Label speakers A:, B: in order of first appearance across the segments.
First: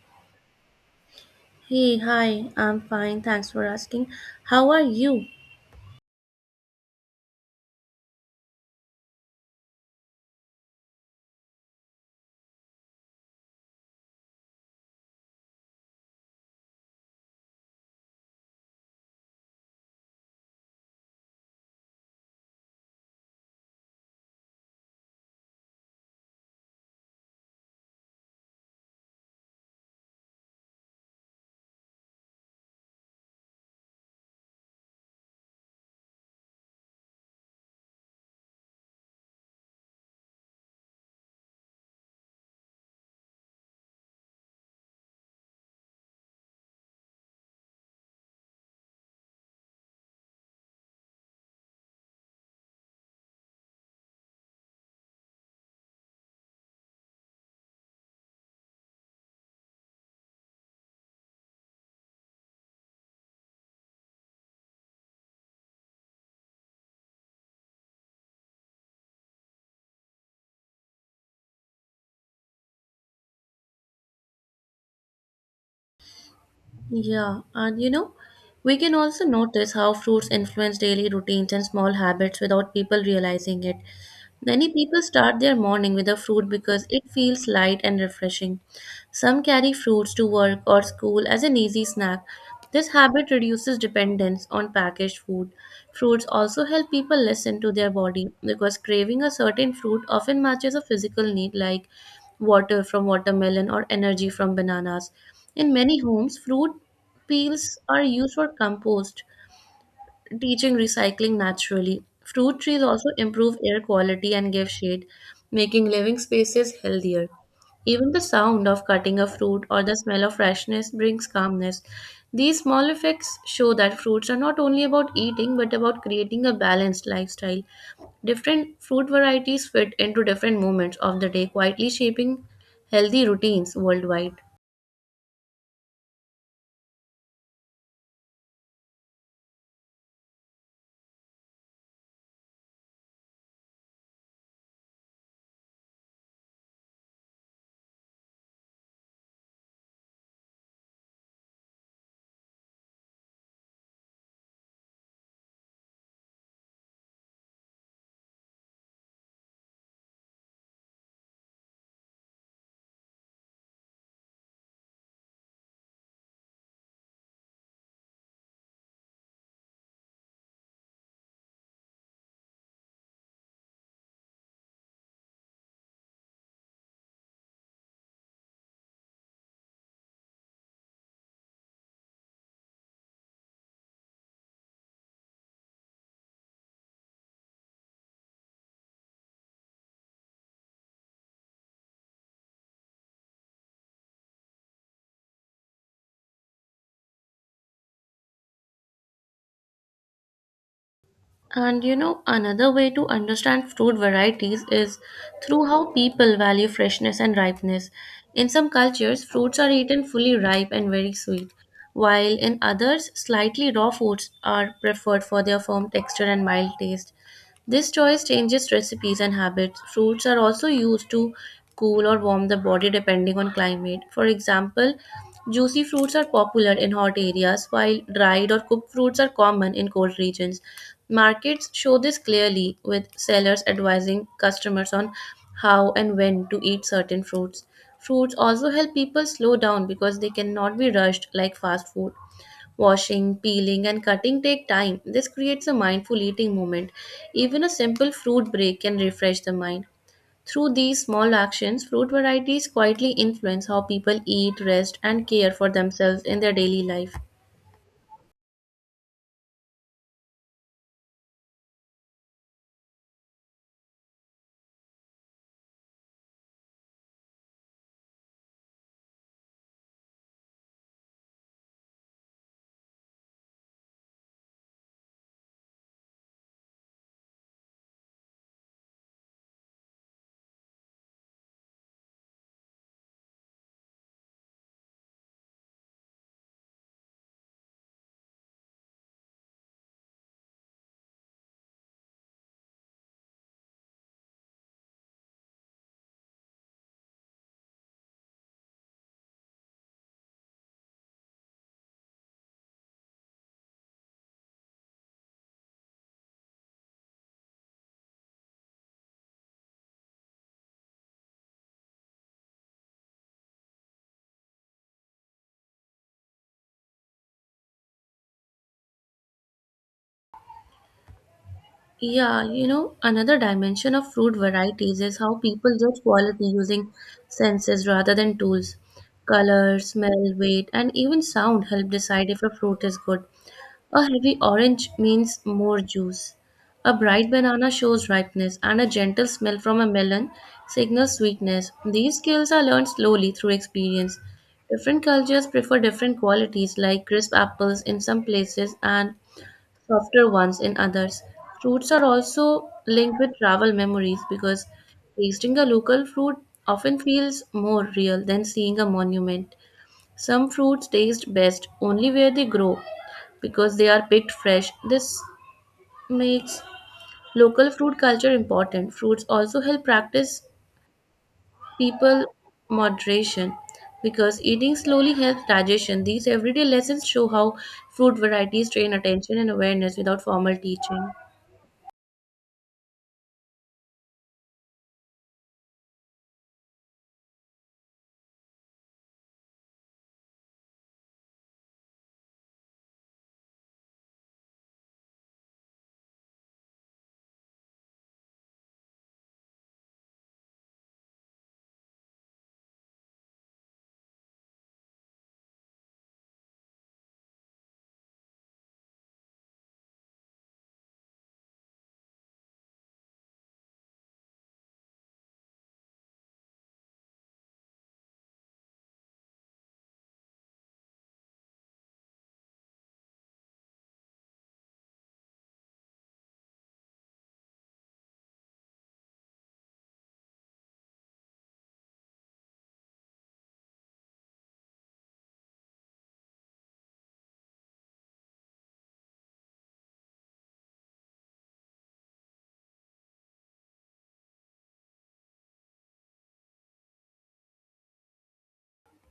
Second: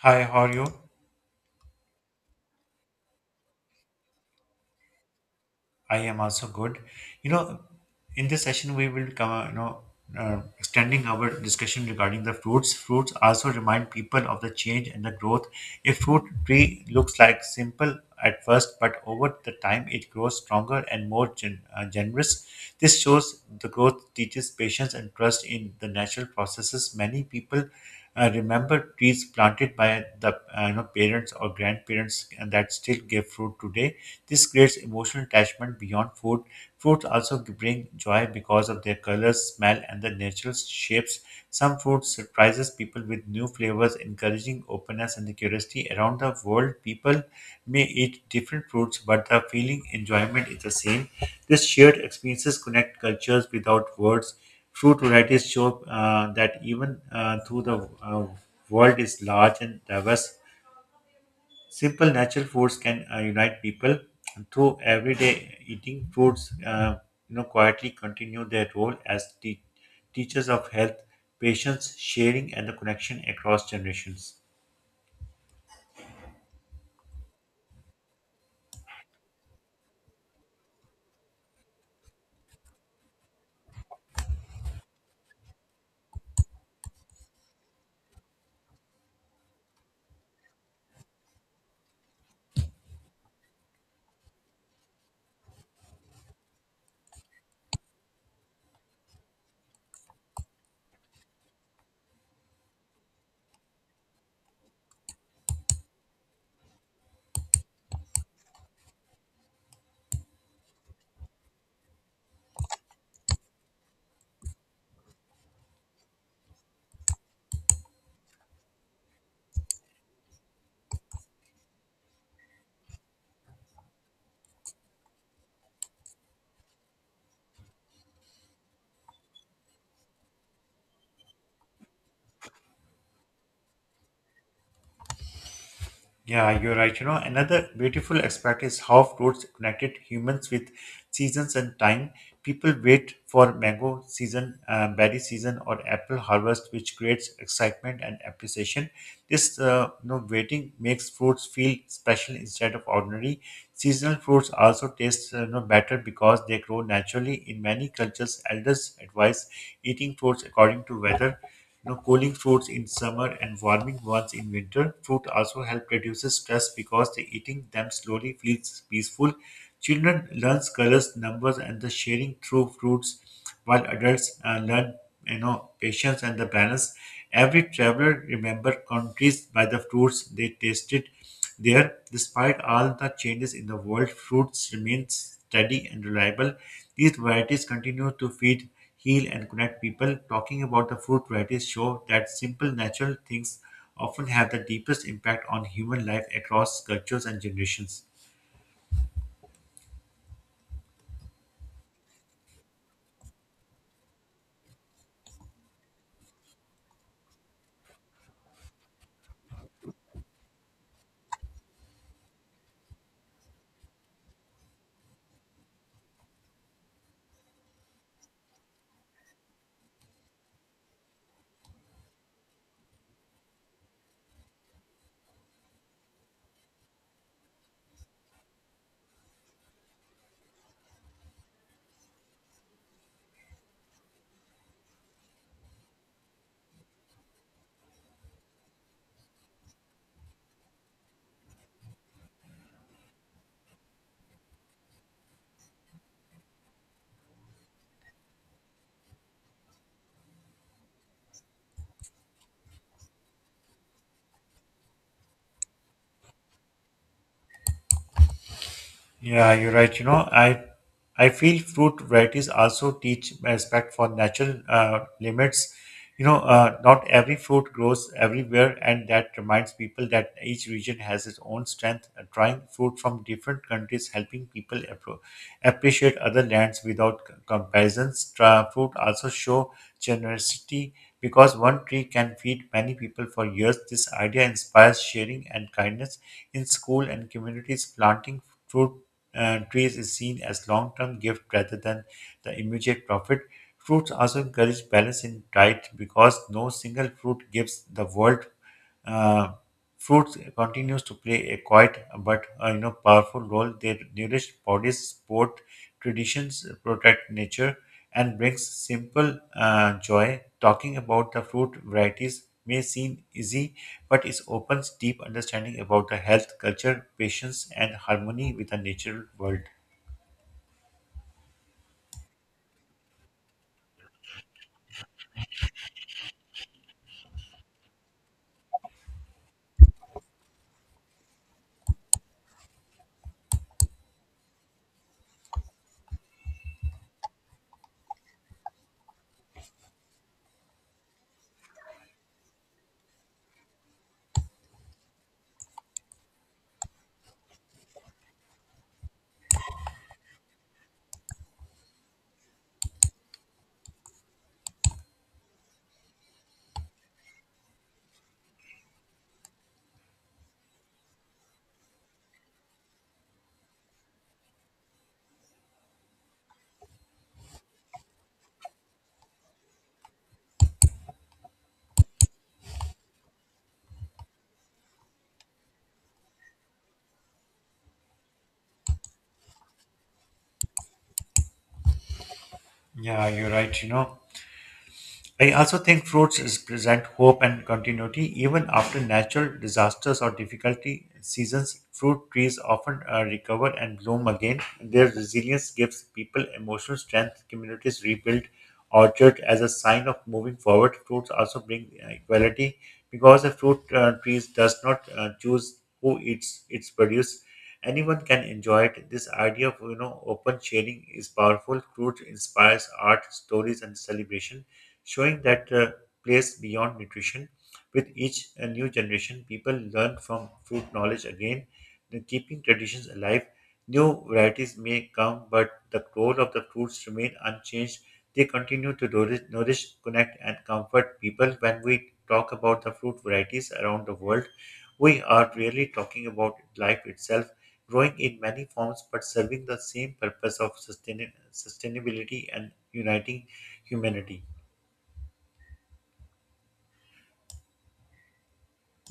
A: Hi, how are you?
B: Hey, hi, I'm fine. Thanks for asking. How are you?
A: I am also good. You know, in this session we will come, extending our discussion regarding the fruits. Fruits also remind people of the change and the growth. A fruit tree looks like simple at first, but over the time it grows stronger and more generous. This shows the growth teaches patience and trust in the natural processes. Many people remember trees planted by the parents or grandparents and that still give fruit today. This creates emotional attachment beyond food. Fruits also bring joy because of their colors, smell, and the natural shapes. Some fruit surprises people with new flavors, encouraging openness and the curiosity around the world. People may eat different fruits, but the feeling enjoyment is the same. This shared experiences connect cultures without words. True varieties show that even though the world is large and diverse, simple natural foods can unite people. Through everyday eating, foods quietly continue their role as teachers of health, patience, sharing, and the connection across generations.
B: Yeah, and you know, we can also notice how fruits influence daily routines and small habits without people realizing it. Many people start their morning with a fruit because it feels light and refreshing. Some carry fruits to work or school as an easy snack. This habit reduces dependence on packaged food. Fruits also help people listen to their body because craving a certain fruit often matches a physical need like water from watermelon or energy from bananas. In many homes, fruit peels are used for compost teaching recycling naturally. Fruit trees also improve air quality and give shade, making living spaces healthier. Even the sound of cutting a fruit or the smell of freshness brings calmness. These small effects show that fruits are not only about eating but about creating a balanced lifestyle. Different fruit varieties fit into different moments of the day, quietly shaping healthy routines worldwide.
A: Yeah, you're right. You know, another beautiful aspect is how fruits connected humans with seasons and time. People wait for mango season, berry season, or apple harvest, which creates excitement and appreciation. This waiting makes fruits feel special instead of ordinary. Seasonal fruits also taste better because they grow naturally. In many cultures, elders advise eating fruits according to weather, you know, cooling fruits in summer and warming ones in winter. Fruit also help reduces stress because the eating them slowly feels peaceful. Children learns colors, numbers, and the sharing through fruits, while adults learn, you know, patience and the balance. Every traveler remember countries by the fruits they tasted there. Despite all the changes in the world, fruits remain steady and reliable. These varieties continue to feed, heal, and connect people. Talking about the fruit varieties show that simple natural things often have the deepest impact on human life across cultures and generations.
B: Another way to understand fruit varieties is through how people value freshness and ripeness. In some cultures, fruits are eaten fully ripe and very sweet, while in others, slightly raw fruits are preferred for their firm texture and mild taste. This choice changes recipes and habits. Fruits are also used to cool or warm the body depending on climate. For example, juicy fruits are popular in hot areas, while dried or cooked fruits are common in cold regions. Markets show this clearly, with sellers advising customers on how and when to eat certain fruits. Fruits also help people slow down because they cannot be rushed like fast food. Washing, peeling, and cutting take time. This creates a mindful eating moment. Even a simple fruit break can refresh the mind. Through these small actions, fruit varieties quietly influence how people eat, rest, and care for themselves in their daily life.
A: Yeah, you're right. You know, I feel fruit varieties also teach respect for natural limits. Not every fruit grows everywhere, and that reminds people that each region has its own strength. Trying fruit from different countries, helping people appreciate other lands without comparisons. Fruit also show generosity because one tree can feed many people for years. This idea inspires sharing and kindness in school and communities. Planting fruit trees is seen as long-term gift rather than the immediate profit. Fruits also encourage balance in diet because no single fruit gives the world. Uh, Fruits continues to play a quiet but, you know, powerful role. They nourish bodies, support traditions, protect nature, and brings simple joy. Talking about the fruit varieties may seem easy, but it opens deep understanding about the health, culture, patience, and harmony with the natural world.
B: Another dimension of fruit varieties is how people judge quality using senses rather than tools. Color, smell, weight, and even sound help decide if a fruit is good. A heavy orange means more juice. A bright banana shows ripeness, and a gentle smell from a melon signals sweetness. These skills are learned slowly through experience. Different cultures prefer different qualities, like crisp apples in some places and softer ones in others. Fruits are also linked with travel memories because tasting a local fruit often feels more real than seeing a monument. Some fruits taste best only where they grow because they are picked fresh. This makes local fruit culture important. Fruits also help practice people moderation because eating slowly helps digestion. These everyday lessons show how fruit varieties train attention and awareness without formal teaching.
A: Yeah, you're right. You know, I also think fruits is present hope and continuity even after natural disasters or difficulty seasons. Fruit trees often recover and bloom again. Their resilience gives people emotional strength. Communities rebuild orchard as a sign of moving forward. Fruits also bring equality because a fruit trees does not choose who eats its produce. Anyone can enjoy it. This idea of, you know, open sharing is powerful. Fruit inspires art, stories, and celebration, showing that place beyond nutrition. With each new generation, people learn from food knowledge again, and keeping traditions alive. New varieties may come, but the role of the fruits remain unchanged. They continue to nourish, connect, and comfort people. When we talk about the fruit varieties around the world, we are really talking about life itself, growing in many forms but serving the same purpose of sustainability and uniting humanity.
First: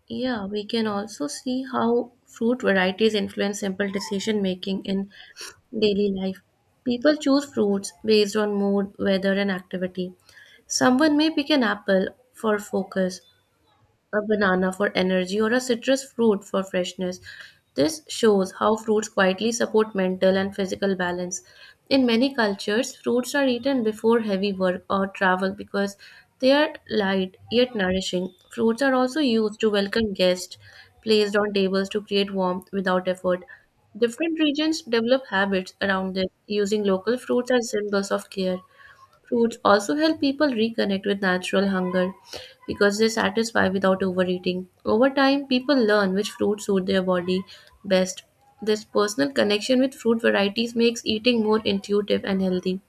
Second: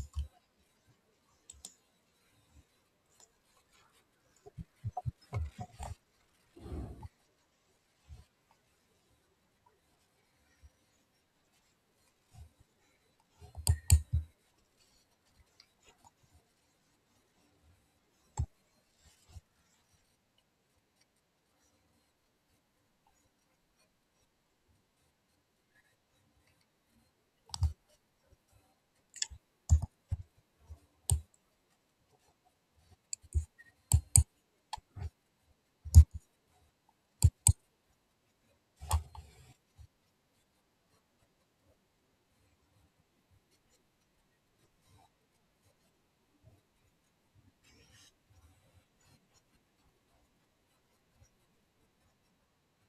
B: Yeah, we can also see how fruit varieties influence simple decision making in daily life. People choose fruits based on mood, weather, and activity. Someone may pick an apple for focus, a banana for energy, or a citrus fruit for freshness. This shows how fruits quietly support mental and physical balance. In many cultures, fruits are eaten before heavy work or travel because they are light yet nourishing. Fruits are also used to welcome guests placed on tables to create warmth without effort. Different regions develop habits around this, using local fruits as symbols of care. Fruits also help people reconnect with natural hunger because they satisfy without overeating. Over time, people learn which fruits suit their body best. This personal connection with fruit varieties makes eating more intuitive and healthy,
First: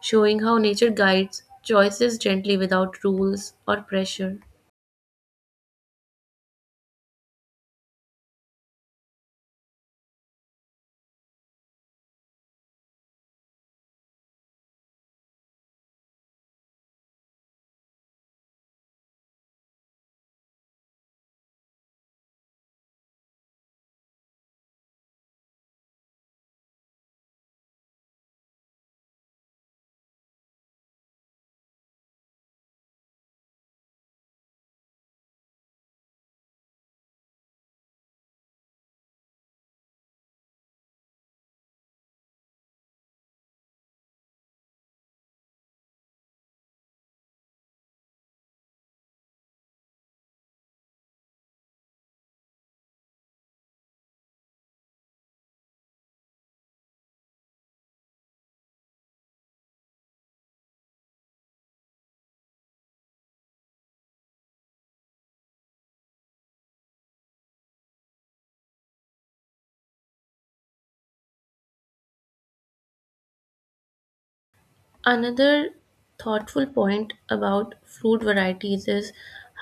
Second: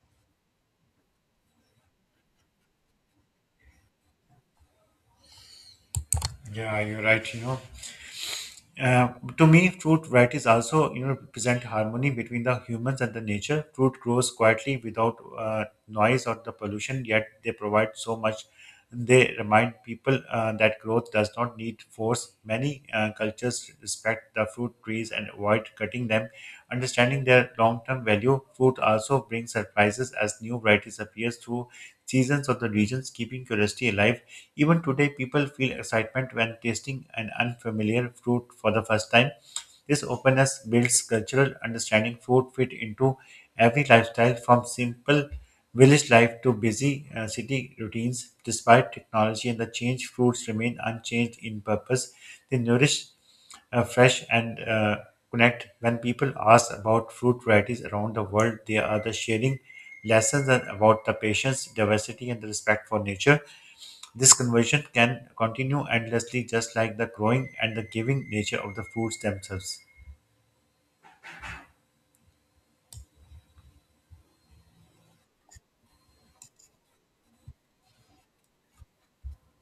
B: showing how nature guides choices gently without rules or pressure.
A: Yeah, you're right, you know. To me, fruit varieties also, you know, represent harmony between the humans and the nature. Fruit grows quietly without noise or the pollution, yet they provide so much. They remind people that growth does not need force. Many cultures respect the fruit trees and avoid cutting them. Understanding their long-term value, fruit also brings surprises as new varieties appear through seasons of the regions, keeping curiosity alive. Even today, people feel excitement when tasting an unfamiliar fruit for the first time. This openness builds cultural understanding. Food fit into every lifestyle from simple village life to busy city routines. Despite technology and the change, fruits remain unchanged in purpose. They nourish, fresh, and connect. When people ask about fruit varieties around the world, they are the sharing lessons and about the patience, diversity, and the respect for nature. This conversion can continue endlessly, just like the growing and the giving nature of the foods themselves.
B: Another thoughtful point about fruit varieties is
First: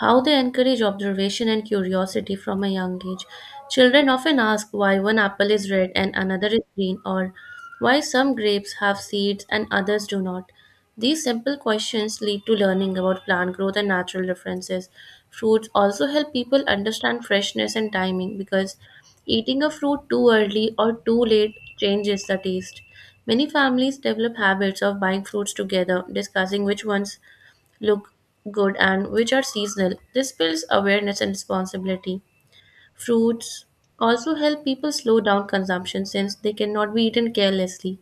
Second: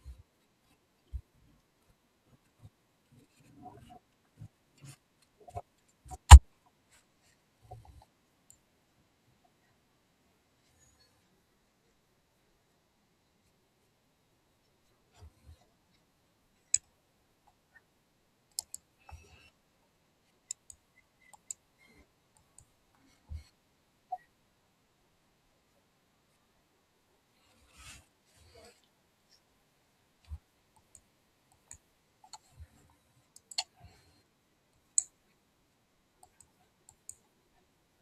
B: how they encourage observation and curiosity from a young age. Children often ask why one apple is red and another is green, or why some grapes have seeds and others do not. These simple questions lead to learning about plant growth and natural differences. Fruits also help people understand freshness and timing because eating a fruit too early or too late changes the taste. Many families develop habits of buying fruits together, discussing which ones look good and which are seasonal. This builds awareness and responsibility. Fruits also help people slow down consumption since they cannot be eaten carelessly.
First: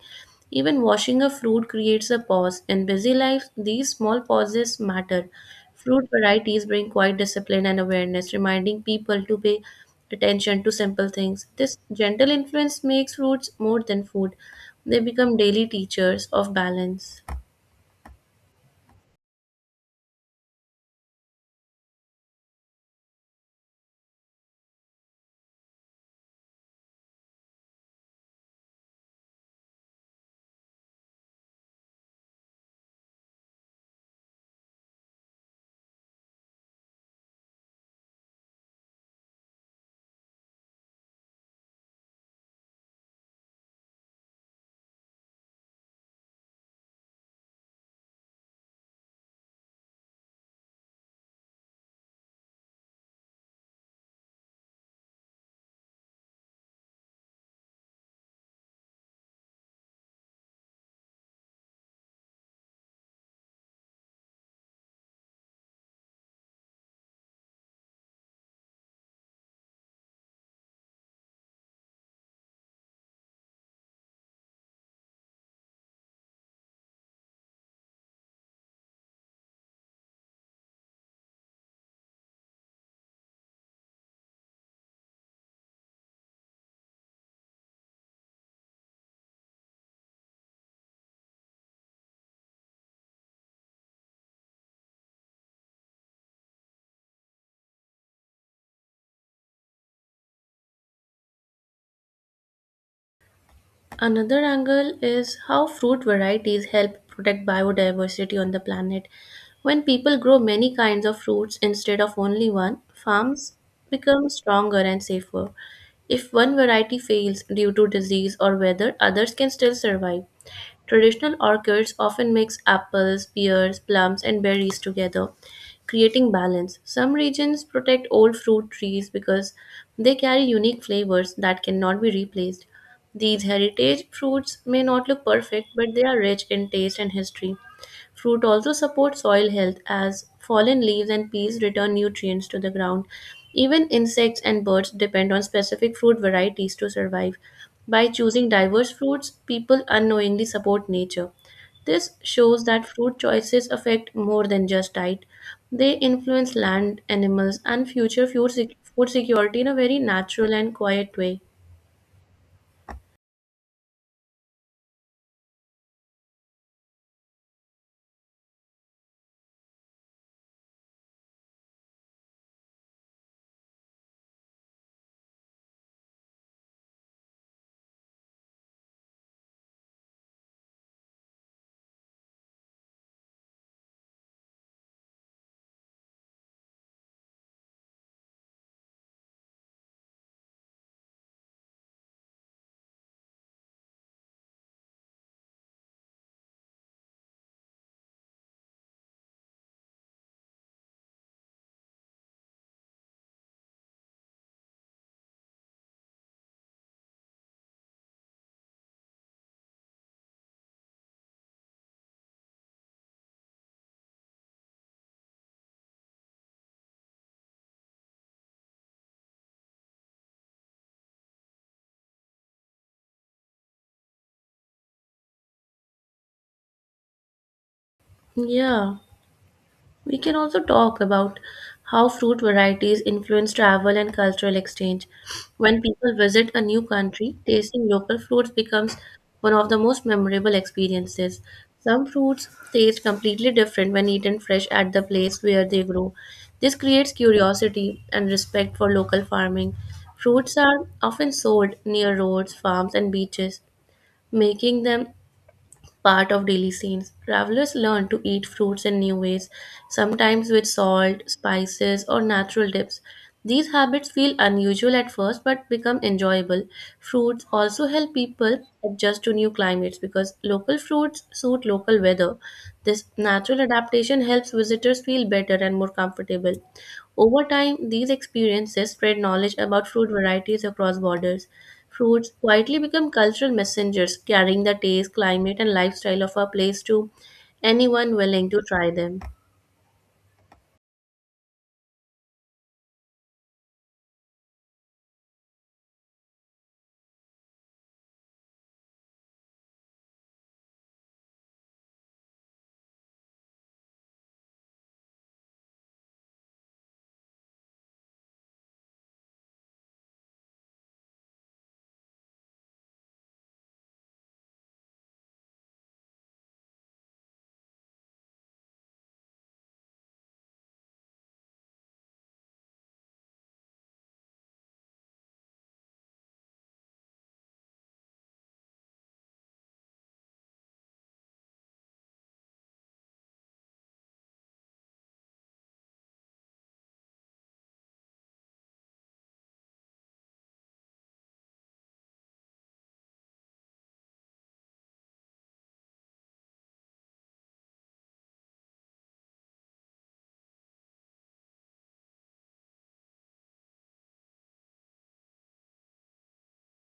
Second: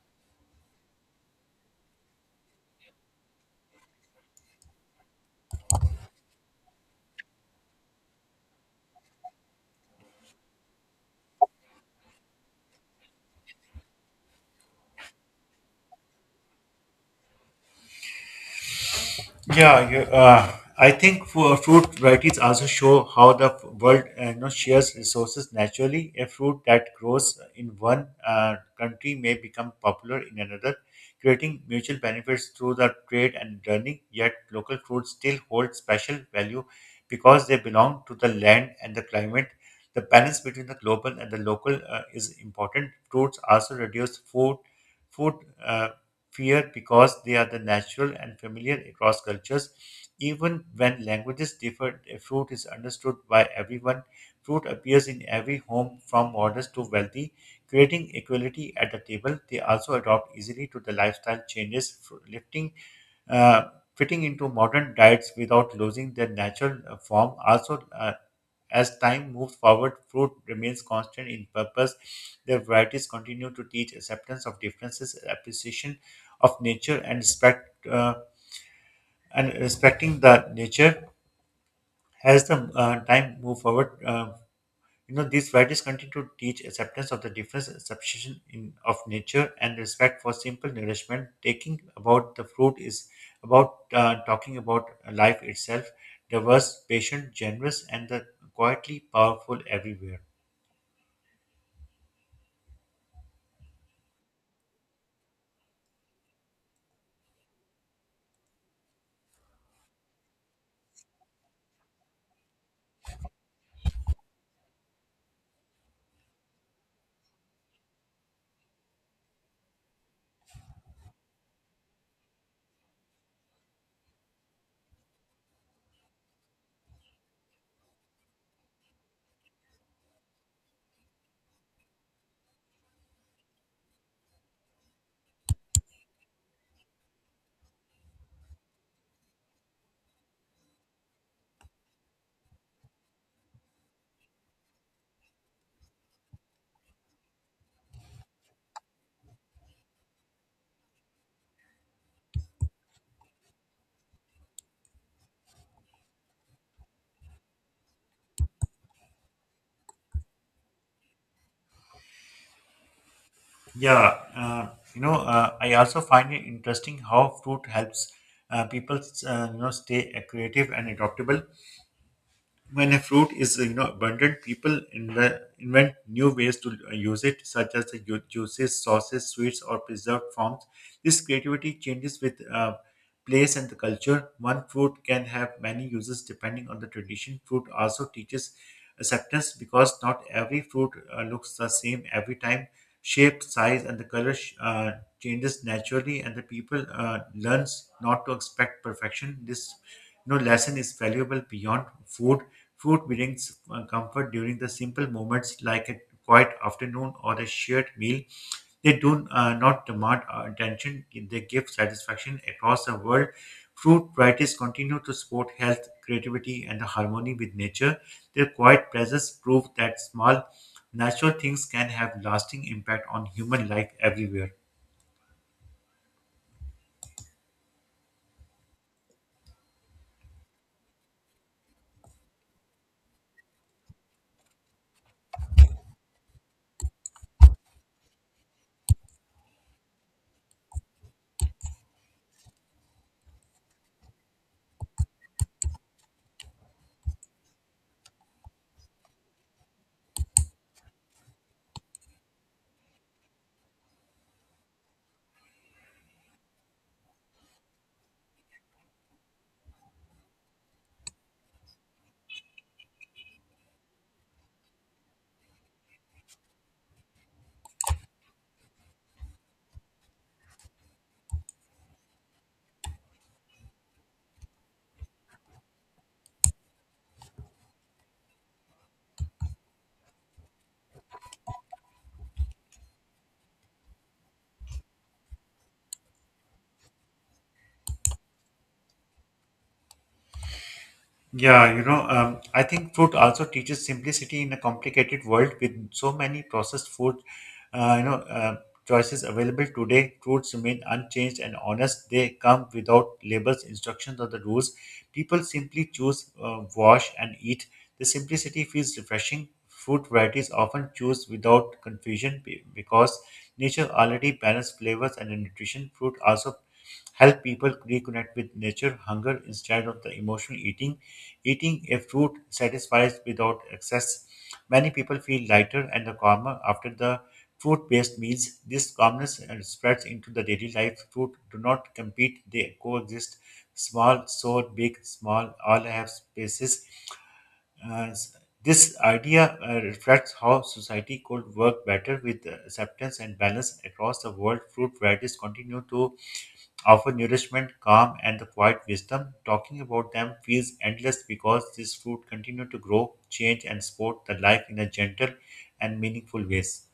B: Even washing a fruit creates a pause. In busy life, these small pauses matter. Fruit varieties bring quiet discipline and awareness, reminding people to pay attention to simple things. This gentle influence makes fruits more than food, they become daily teachers of balance.
A: Yeah, I think for fruit varieties also show how the world, you know, shares resources naturally. A fruit that grows in one country may become popular in another, creating mutual benefits through the trade and learning. Yet, local fruits still hold special value because they belong to the land and the climate. The balance between the global and the local is important. Fruits also reduce food, Uh, fear because they are the natural and familiar across cultures. Even when languages differ, a fruit is understood by everyone. Fruit appears in every home, from modest to wealthy, creating equality at the table. They also adopt easily to the lifestyle changes, lifting, uh, fitting into modern diets without losing their natural form. Also, as time moves forward, fruit remains constant in purpose. Their varieties continue to teach acceptance of differences, appreciation of nature, and respect. And respecting the nature as the time move forward. You know, these varieties continue to teach acceptance of the difference, substitution in, of nature, and respect for simple nourishment. Taking about the fruit is about, talking about life itself, diverse, patient, generous, and the quietly powerful everywhere.
B: Another angle is how fruit varieties help protect biodiversity on the planet. When people grow many kinds of fruits instead of only one, farms become stronger and safer. If one variety fails due to disease or weather, others can still survive. Traditional orchards often mix apples, pears, plums, and berries together, creating balance. Some regions protect old fruit trees because they carry unique flavors that cannot be replaced. These heritage fruits may not look perfect, but they are rich in taste and history. Fruit also support soil health as fallen leaves and peas return nutrients to the ground. Even insects and birds depend on specific fruit varieties to survive. By choosing diverse fruits, people unknowingly support nature. This shows that fruit choices affect more than just diet. They influence land, animals, and future food, food security in a very natural and quiet way.
A: Yeah, I also find it interesting how fruit helps people, you know, stay creative and adaptable. When a fruit is, you know, abundant, people invent new ways to use it, such as the juices, sauces, sweets, or preserved forms. This creativity changes with, place and the culture. One fruit can have many uses depending on the tradition. Fruit also teaches acceptance because not every fruit looks the same every time. Shape, size, and the color changes naturally, and the people learns not to expect perfection. This, you know, lesson is valuable beyond food. Food brings comfort during the simple moments like a quiet afternoon or a shared meal. They do not demand our attention, they give satisfaction across the world. Fruit varieties continue to support health, creativity, and harmony with nature. Their quiet presence prove that small, natural things can have lasting impact on human life everywhere.
B: Yeah. We can also talk about how fruit varieties influence travel and cultural exchange. When people visit a new country, tasting local fruits becomes one of the most memorable experiences. Some fruits taste completely different when eaten fresh at the place where they grow. This creates curiosity and respect for local farming. Fruits are often sold near roads, farms, and beaches, making them part of daily scenes. Travelers learn to eat fruits in new ways, sometimes with salt, spices, or natural dips. These habits feel unusual at first but become enjoyable. Fruits also help people adjust to new climates because local fruits suit local weather. This natural adaptation helps visitors feel better and more comfortable. Over time, these experiences spread knowledge about fruit varieties across borders. Fruits quietly become cultural messengers, carrying the taste, climate, and lifestyle of a place to anyone willing to try them.
A: Yeah, I think food also teaches simplicity in a complicated world with so many processed food, uh, you know, uh, choices available today. Fruits remain unchanged and honest. They come without labels, instructions, or the rules. People simply choose, wash, and eat. The simplicity feels refreshing. Food varieties often choose without confusion because nature already balances flavors and nutrition. Fruit also help people reconnect with nature hunger instead of the emotional eating a fruit satisfies without excess. Many people feel lighter and calmer after the fruit-based meals. This calmness spreads into the daily life. Fruit do not compete, they coexist. Small so big, small, all have spaces. Uh, this idea uh, reflects how society could work better with acceptance and balance across the world. Fruit varieties continue to offer nourishment, calm, and the quiet wisdom. Talking about them feels endless because this fruit continues to grow, change, and support the life in a gentle and meaningful ways.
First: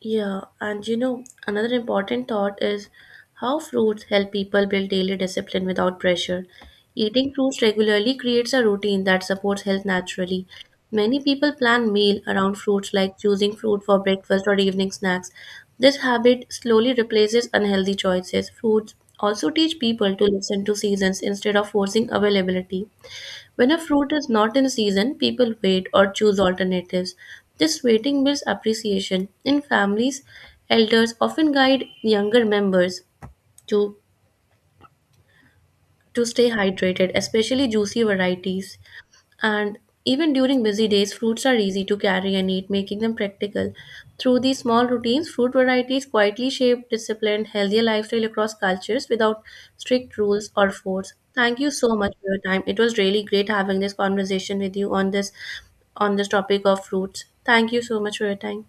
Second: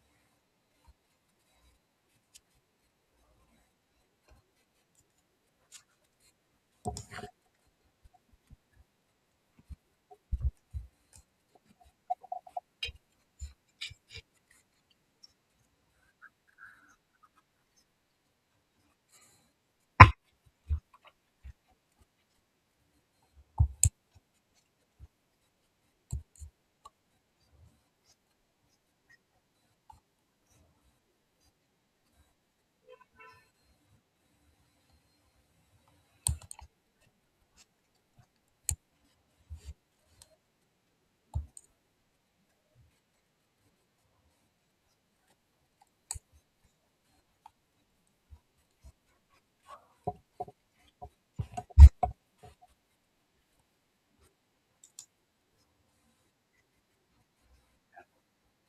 B: Another important thought is how fruits help people build daily discipline without pressure. Eating fruits regularly creates a routine that supports health naturally. Many people plan meal around fruits like choosing fruit for breakfast or evening snacks. This habit slowly replaces unhealthy choices. Fruits also teach people to listen to seasons instead of forcing availability. When a fruit is not in season, people wait or choose alternatives. This waiting builds appreciation. In families, elders often guide younger members to, to stay hydrated, especially juicy varieties. And even during busy days, fruits are easy to carry and eat, making them practical. Through these small routines, fruit varieties quietly shape disciplined, healthier lifestyle across cultures without strict rules or force. Thank you so much for your time. It was really great having this conversation with you on this topic of fruits. Thank you so much for your time.